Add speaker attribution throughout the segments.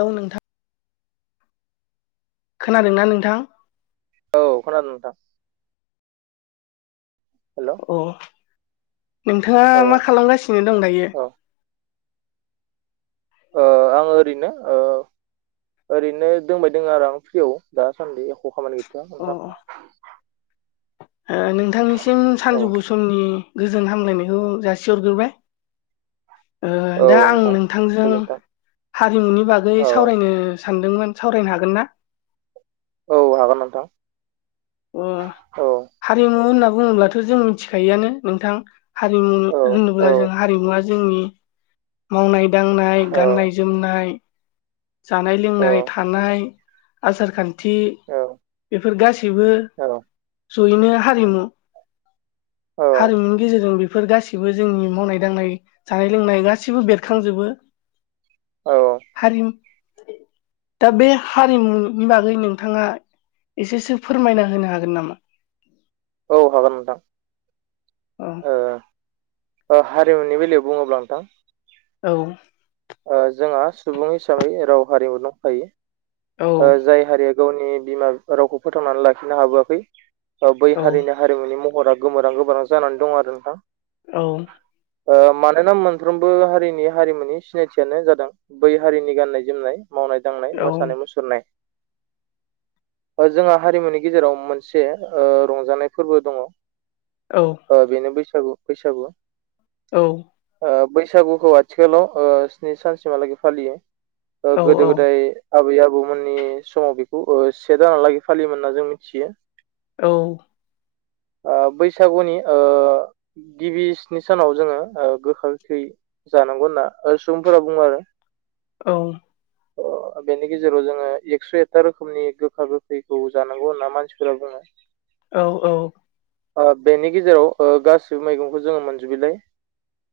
Speaker 1: औ नोंथां। खोनादोंना नोंथां?
Speaker 2: औ खोनादों नोंथां। हेल' औ
Speaker 1: अ नोंथाङा
Speaker 2: औ
Speaker 1: मा खालामगासिनो दं दायो
Speaker 2: ओ आं ओरैनो ओ ओरैनो दोंबाय दङ आरो आं फ्रियाव दासान्दि एख' खामानि गैथआ
Speaker 1: अ
Speaker 2: नोंथां
Speaker 1: ओ नोंथांनिसिम
Speaker 2: औ
Speaker 1: सानजौफु समनि गोजोन हामलायनायखौ जासिहरगोरबाय ओ दा
Speaker 2: औ
Speaker 1: आं
Speaker 2: नोंथां
Speaker 1: नोंथांजों
Speaker 2: गोजोन्थों
Speaker 1: हारिमुनि बागै
Speaker 2: औ
Speaker 1: सावरायनो सानदोंमोन सावरायनो हागोन ना
Speaker 2: औ हागोन नोंथां
Speaker 1: अ
Speaker 2: औ
Speaker 1: हारिमु होनना बुङोब्लाथ' जों मिथिखायोआनो नोंथां हारिमु
Speaker 2: औ औ
Speaker 1: होनोब्ला जों हारिमुवा जोंनि मावनाय दांनाय
Speaker 2: औ
Speaker 1: गाननाय जोमनाय जानाय
Speaker 2: औ
Speaker 1: लोंनाय थानाय आसार खान थि बेफोर गाससिबो
Speaker 2: औ
Speaker 1: जयैनो हारिमु हारिमुनि गेजेरजों बे फोर गासौबो जोंनि मावनाय दांनाय जानाय लोंनाय गासिबो बेरखांजोबो
Speaker 2: औ
Speaker 1: हारिमु दा बे हारिमुनि बागै नोंथाङा एसेसो फोरमायना होनो हागोन नामा
Speaker 2: औ हागोन नोंथां
Speaker 1: औ
Speaker 2: अ हारिमुनि बेलायाव बुङोब्ला नोंथां
Speaker 1: औ
Speaker 2: ओ जोंहा सुबुं हिसाबै राव हारिमु दंखायो
Speaker 1: औ
Speaker 2: ओ जाय हारिया गावनि बिमा बिफा रावखौ फोथांनानै लाखिनो हाबोआखै ओ बै
Speaker 1: औ
Speaker 2: हारिनि हारिमुनि महरा गोमोरहां गोमोरहां जानानै दं आरो नोंथां
Speaker 1: औ
Speaker 2: ओ मानोना मोनफ्रोमबो हारिनि हारिमुनि सिनायथियानो जादों बै हारिनि गाननाय जोमनाय मावनाय दांनाय
Speaker 1: औ
Speaker 2: मोसानाय मुसुरनाय ओ जोंहा हारिमुनि गेजेराव मोनसे ओ रंजानाय फोरबो दङ
Speaker 1: औ
Speaker 2: ओ बेनो बैसागु बैसागु
Speaker 1: औ
Speaker 2: ओ बैसागुखौ आथिखालाव ओ स्नि सानसिमहालागै फालियो ओ गोदो गोदाय आबै आबौमोननि समाव बेखौ ओ से दानालागै फालियोमोन होनना जों मिथियो
Speaker 1: औ
Speaker 2: अ बैसागुनि ओ गिबि स्नि सानाव जोंङो ओ गोखा गोखै जानाय नंगौ ना अ सुबुंफोरा बुङो आरो
Speaker 1: औ
Speaker 2: अ बेनि गेजेर जोंङो एकस' एकथा रोखोमनि गोखा गोखैखौ जानांगौ होनना मानसिफोरा बुंङो
Speaker 1: औ औ
Speaker 2: अ बेनि गेजेराव ओ गासिबो मैगंखौ जोंङो मोनजोबैलाय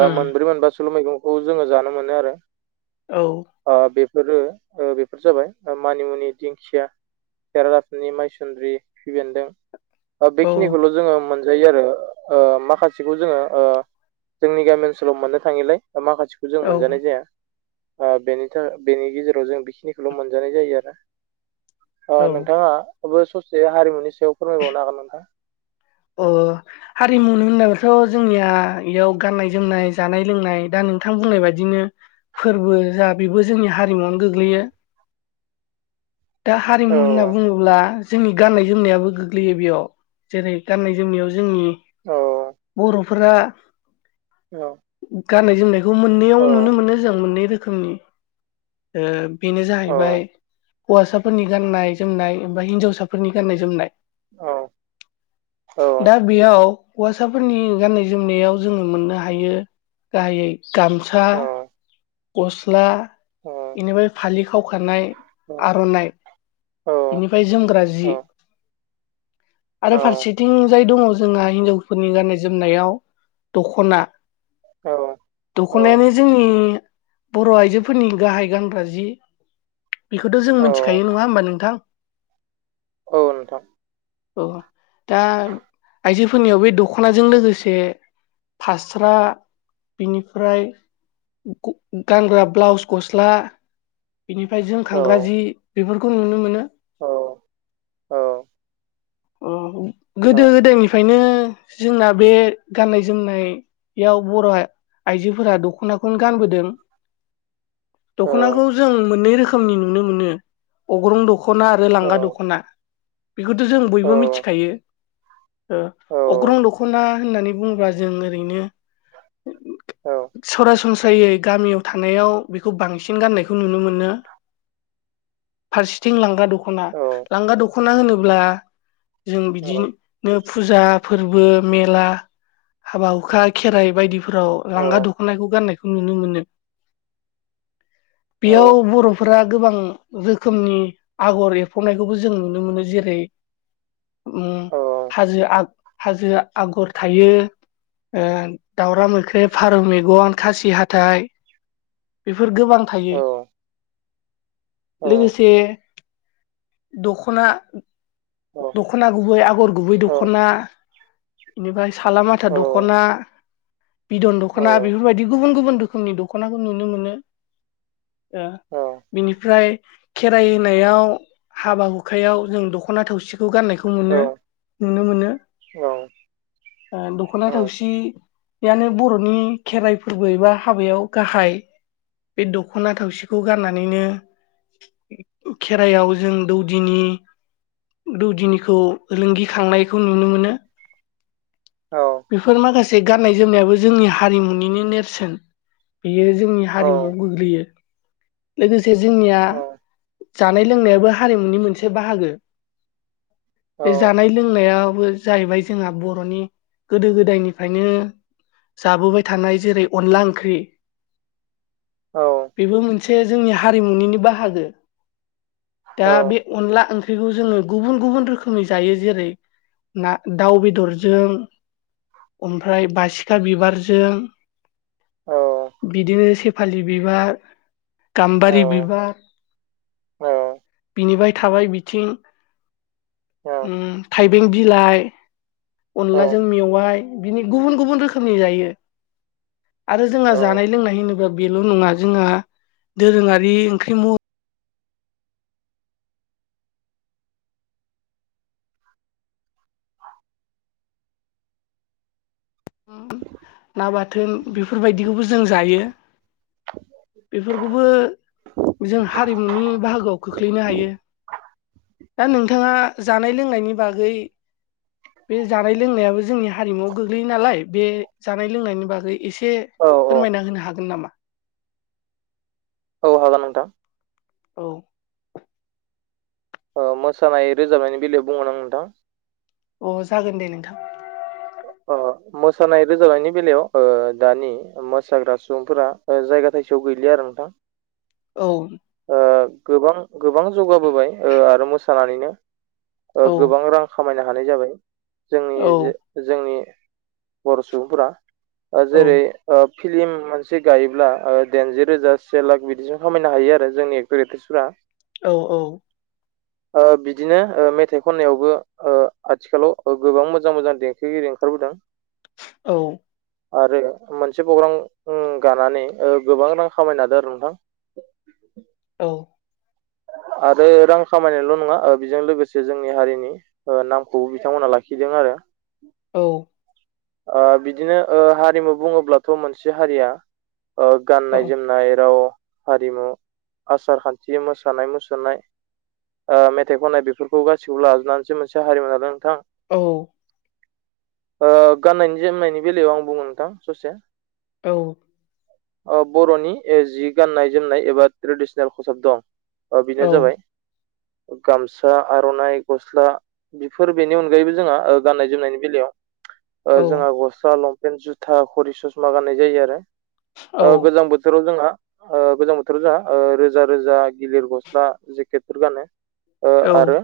Speaker 2: ओ
Speaker 1: उम
Speaker 2: मोनब्रै मोनब सल' मैगंखौ जोङो जानो मोनो आरो
Speaker 1: औ
Speaker 2: ओ बे फोरो ओ बे फोर जाबाय मानिमुनि दिंखिया खेरादाफिनि माइसुन्द्रि खिफिबेन्दों अ
Speaker 1: औ
Speaker 2: बेखिनिखौल' जोङो मोन जायो आरो ओ माखासेखौ जोङो ओ जोंनि गामि ओनसोलाव मोननो थाङिलाय माखासेखौ जों
Speaker 1: औ
Speaker 2: मोनजानाय जाया ओ बेनि थाखाय बेनि गेजेराव जों बेखिनि ल' मोनजानाय जायो आरो अ
Speaker 1: औ
Speaker 2: नोंथाङा बो ससे हारिमुनि सायाव फोरमायबावनो हागोन नोंथां?
Speaker 1: अह, हारिमुनो होननाबाथ' जोंनिया इयाव गाननाय जोमनाय जानाय लोंनाय दा नोंथां बुंनाय बादिनो फोरबो जा बेबो जोंनि हारिमुवावनो गोग्लैयो। दा हारिमु
Speaker 2: औ
Speaker 1: होनना बुंङोब्ला जोंनि गाननाय जोमनायाबो गोग्लौयो बेयाव। जेरै गाननाय जोमनायाव जोंनि
Speaker 2: औ
Speaker 1: बर' फोरा
Speaker 2: औ।
Speaker 1: गाननाय जोमनायखौ मोननैयाव
Speaker 2: औ
Speaker 1: नुनो मोनो जों, मोननै रोखोमनि। बेनो
Speaker 2: औ
Speaker 1: जाहैबाय हौवासाफोरनि गाननाय जोमनाय ओमफाय हिनजावसाफोरनि गाननाय जोमनाय।
Speaker 2: औ औ
Speaker 1: दा बेयाव हौवासाफोरनि गाननाय जोमनायाव जोङो मोननो हायो गाहायै गामसा, गस्ला इनिफाय फालि खावखानाय,
Speaker 2: औ
Speaker 1: आर'नाइ, इनिफाय जोमग्रा जि। आरो फारसेथिंजाय दङ जोंहा हिनजावफोरनि गाननाय जोमनायाव दख'ना।
Speaker 2: औ औ
Speaker 1: दख'नायानो जोंनि बर' आइजोफोरनि गाहाय गानग्रा जि। बेखोथ' जों
Speaker 2: औ
Speaker 1: मिन्थिखायो नङा होमबा नोंथां?
Speaker 2: औ नोंथां
Speaker 1: अह। दा आइजोफोरनियाव बै दख'नाजों लोगोसे फास्रा बिनिफ्राय ग-गानग्रा ब्लाउस गस्ला बेनिफ्राय
Speaker 2: औ
Speaker 1: जोमखांग्रा जि। बेफोर खौ नुनो मोनो।
Speaker 2: औ औ।
Speaker 1: अह,
Speaker 2: औ
Speaker 1: गोदो ओदायनिफायनो जोंना बे गाननाय जोमनाय याव बर' आ-आइजोफोरा दख'नाखौनो गानबोदों। दखनाखौ जों मोननै रो खोमनि नुनो मोनो। अग्रं दख'ना आरो लांगा दख'ना। बेखोथ' जों बयबो मिथिखायो। ओ अग्रं दख'ना होननानै बुङोबा जों ओरैनो सरास यै गामियाव थानायाव बेखौ बांसिन गाननायखौ नुनो मोनो। फारसेथिं लांगा द खना। लांगा दख'ना होनोब्ला जों
Speaker 2: औ
Speaker 1: बिदिनो फुजा, फोरबो, मेला हाबा हुखा, खेराइ बायदिफोराव लांगा दख'नाखौ गान्नायखौ नुनो मोनो। बेयाव बर'फोरा गोबां रोखोमनि आगर एरफबनायखौबो जों नुनो मोनो जेरै ओम हाजो आ हाजो आ आगर थायो। ओ दाउरा मोख्रेब, फारौ मेगन, खासि हाथाय बेफोर गोबां
Speaker 2: औ
Speaker 1: थायो।
Speaker 2: औ औ
Speaker 1: लोगोसे दख'ना
Speaker 2: औ
Speaker 1: दख'ना गुबै, आगर गुबै
Speaker 2: औ
Speaker 1: दख'ना। इनिफाय सालामाथा
Speaker 2: औ
Speaker 1: दख'ना। बिदन
Speaker 2: औ
Speaker 1: दख'ना बेफोरबायदि गुबुन गुबुन रोखोमनि दख'नाखौ नुनो मोनो। ओ।
Speaker 2: औ
Speaker 1: बिनिफ्राय खेराइ होनायाव, हाबा हुखायाव जों दख दख'ना थावसिखौ गाननायखौ
Speaker 2: औ
Speaker 1: मोनो नुनो मोनो। ओ दख'ना थावसि यानो बर'नि खेराइ फोरबो एबा हाबायाव गाहाइ। बे दख'ना थावसिखौ गाननानैनो खेरायाव जों दौदिनि दौदिनिखौ ओलोंगिखांनायखौ नुनो मोनो।
Speaker 2: औ
Speaker 1: बेफोर माखासे गाननाय जोमनायाबो जोंनि हारिमुनिनो नेरसोन बेयो जोंनि हारिमुआव गोग्लैयो लोगोसे जोंनिया जानाय लोंनायाबो हारिमुनि मोनसे बाहागो
Speaker 2: औ
Speaker 1: बे जानाय लोंनायाबो जाहैबाय जोंहा बर'नि गोदो गोदायनिफ्रायनो जाबोबाय थानाय जेरै अनला ओंख्रि बेबो मोनसे जोंनि हारिमुनिनो बाहागो। दा बे अनला ओंख्रि ओंख्रिखौ जोङो गुबुन गुबुन रोखोमनि जायो जेरै ना दाउ बेदरजों उमफ्राय बासिखा बिबारजों बिदिनो सेफालि बिबार गाम्बारि बिबार बिनिफ्राय थाबाय बिथिं उम थाइबें बिलाइ अनलाजों मेवाइ बिनि गुबुन गुबुन रोखोमनि जायो। आरो जोंहा जानाय लोंनाय होनोबा बेल' नङा जोंहा दोरोङारि ओंख्रि म
Speaker 2: [inaudible]
Speaker 1: ना बाथोन बेफोरबायदिखौबो जों जायो। बेफोरखौबो जों हारिमुनि बाहागोआव खोख्लैनो हायो। दा नोंथाङा जानाय लोंनायनि बागै बे जानाय लोंनायाबो जोंनि हारिमुवआव गोग्लैयो नालाय बे जानाय लोंनायनि बागै एसे
Speaker 2: औ
Speaker 1: फोरमायना होनो हागोन नामा?
Speaker 2: औ हागोन नोंथां।
Speaker 1: औ
Speaker 2: ओ मोसानाय रोजाबनायनि बेलायाव बुंगोन आं नोंथां।
Speaker 1: अ जागोन दे नोंथां।
Speaker 2: ओ मोसानाय रोजाबनायनि बेलायाव ओ दानि मोसाग्रा सुबुंफोरा जायगा थाइ सेआव गैलिया आरो नोंथां।
Speaker 1: औ।
Speaker 2: ओ गोबां गोबां जौगाबोबाय ओ आरो मोसानानैनो ओ
Speaker 1: औ
Speaker 2: गोबां रां खामायनो हानाय जाबाय जोंनि
Speaker 1: औ
Speaker 2: जे जोंनि बर' सुबुंफोरा ओ जेरै ओ। फिलिम मोनसे गायोब्ला ओ दाइनजि रोजा से लाख बिदिसिम खामायनो हायो आरो जोंनि एक्टर एक्ट्रिसफ्रा
Speaker 1: औ औ।
Speaker 2: ओ बिदिनो ओ मेथाइ खननायावबो ओ आथिखालाव ओ गोबां मोजां मोजां दें थिगिरिआव ओंखारबोदों
Speaker 1: औ।
Speaker 2: आरो मोनसे प्रग्राम उम गानानै ओ गोबां रां खामायनो हादों आरो नोंथां
Speaker 1: औ।
Speaker 2: आरो रां खामायनायल' नङा ओ बेजों लोगोसे जोंनि हारिनि ओ नामखौबो बिथांमोना लाखिदों आरो।
Speaker 1: औ।
Speaker 2: ओ बिदिनो ओ हारिमु बुङोब्लाथ' मोनसे हारिया ओ
Speaker 1: औ
Speaker 2: गाननाय जोमनाय राव हारिमु आसार खान्थि मोसा जामोसानाय मुसुरनाय ओ मेथाइ खननाय बेफोरखौ गासिखौबो लाजोबनानैसो मोनसे हारिमु लादों नोंथां।
Speaker 1: औ।
Speaker 2: ओ गाननायनि जोमनायनि बेलायाव आं बुङो नोंथां ससे
Speaker 1: औ।
Speaker 2: ओ बर'नि ए जि गाननाय जोमनाय एबा ट्रेडिसनेल खसाब दं। अ बेनो जाबाय
Speaker 1: [inaudible]
Speaker 2: गामसा आर'नाइ गस्ला बेफोर बेनि अनगायैबो जोंहा ओ गाननाय जोमनायनि बेलायाव
Speaker 1: औ
Speaker 2: ओ जोंहा
Speaker 1: औ
Speaker 2: गस्ला लंपेन्ट जुथा खरि ससमा गाननाय जायो आरो ओ
Speaker 1: औ
Speaker 2: गोजां बोथोराव जोंहा ओ गोजां बोथोराव जोंहा ओ रोजा रोजा गिलिर गस्ला जेकेटफोर गानो ओ आरो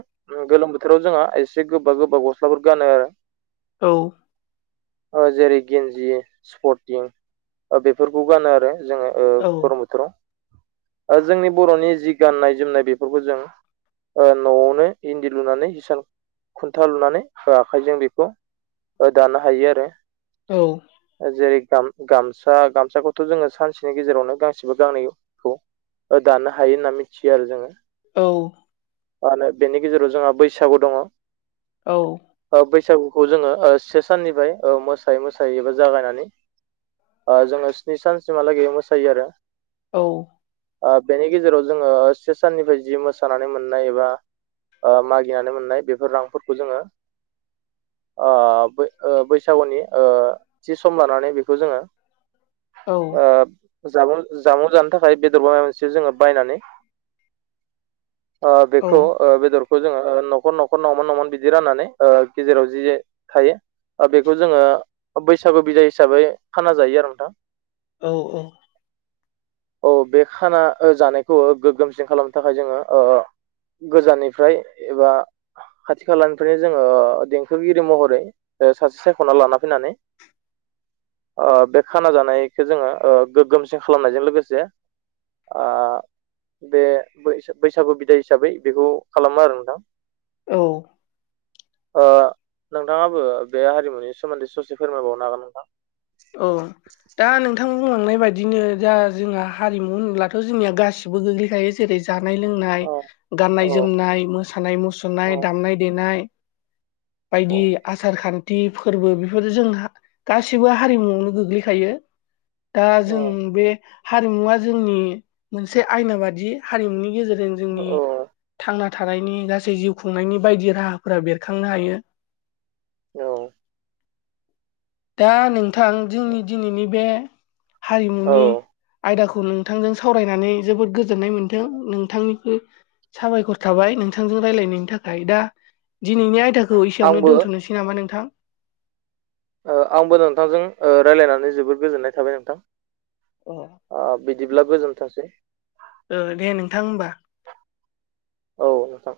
Speaker 2: गोलोम बोथोर थोराव जोंहा एसे गोबा गोबा गस्लाफोर गानो
Speaker 1: औ
Speaker 2: ओ जेरै गेन्जि स्पर्टिं ओ बेफोरखौ गानो आरो जोङो ओ गरम बोथोराव ओ जोंनि बर'नि जि गाननाय जोमनाय बेफोरखौ जों ओ न'आवनो इन्दि लुनानै हिसाल खुन्था लुनानै होआखाय जों बेखौ ओ दानो हायो आरो जेरै गाम-गामसा गामसाखौथ' जोङो सानसेनि गेजेरावनो गांसेबा गांनैखौ दानो हायो होनना मिथियो आरो जोङो
Speaker 1: औ।
Speaker 2: [unintelligible] बेनि गेजेराव जोंहा बैसागु दङ बैसागु खौ जोङो से साननिफ्राय मोसायै मोसायै एबा जागायनानै जोङो स्नि सानसिमहालागै मोसायो आरो
Speaker 1: औ
Speaker 2: बेनि गेजेराव जोङो से साननिफ्राय जि मोसानानै मोननाय एबा ओ मागिनानै मोननाय बेफोर रांफोरखौ जोङो आ ओ बैसागुनि ओ थि सम लानानै बेखौ जोङो
Speaker 1: [inaudible]
Speaker 2: जामुं जामुं जानो थाखाय बेदर बा माबा मोनसे जोङो बायनानै ओ बेखौ ओ बेदर खौ जोङो न'खर न'खर नंमोन नंमोन बिदि राननानै गेजेराव जि थायो बेखौ जोङो बैसागु बिजदाय हिसाबै खाना जायो आरो नोंथां
Speaker 1: औ औ
Speaker 2: औ बे खाना जानायखौ गोग्गोमसिन खालामनो थाखाय जोङो ओ गोजाननिफ्राय एबा खाथि खालानिफ्रायनो जोङो देंखोगिरि महरै सासे सायख'ना लाना फैनानै
Speaker 1: [inaudible]
Speaker 2: ओ बे खाना जानायखौ ओ जोङो गोगोमसिन खालामनायजों लोगोसे आ बे बैसागु बिदाय हिसाबै बेखौ खालामो आरो नोंथां
Speaker 1: औ
Speaker 2: ओ नोंथाङाबो बे हारिमुनि सोमोन्दै ससे फोरमायबावनो हागोन नोंथां?
Speaker 1: औ दा नोंथां बुंलांनाय बायदिनो दा जोंहा हारिमु होनोब्लाथ' जोंनिया गासिबो गोग्लैखायो जेरै जों जानाय लोंनाय
Speaker 2: औ औ
Speaker 1: गाननाय जोमनाय मोसानाय मुसुरनाय
Speaker 2: औ
Speaker 1: दामनाय देनाय बायदि
Speaker 2: औ
Speaker 1: आसार खान्थि फोरबो बेफोर जों गासिबो हारिमुआवनो गोग्लैखायो दा जों बे हारिमुवा जोंनि मोनसे आयना बादि हारिमुनि गेजेरजों
Speaker 2: औ
Speaker 1: जोंनि थांनानै थानायनि गासै जिउ खुंनायनि बायदि राहाफोरा बेरखांनो हायो
Speaker 2: औ
Speaker 1: दा नोंथां जोंनि दिनैनि बे
Speaker 2: औ
Speaker 1: हारिमुनि आयदाखौ खौ नोंथांजों सावरायनानै जोबोद गोजोननाय मोन्दों नोंथांनिसिम साबायखर थाबाय नोंथांजों रायलायनायनि थाखाय दा दिनैनि आयदाखौ एसेयावनो
Speaker 2: आंबो
Speaker 1: दोनथ'नोसै नामा नोंथां?
Speaker 2: आंबो नोंथांजों रायज्लायनानै जोबोद गोजोननाय थाबाय नोंथां
Speaker 1: अ
Speaker 2: ओ बि बिदिब्ला गोजोनथोंसै
Speaker 1: ओ दे नोंथां होमबा।
Speaker 2: औ नोंथां।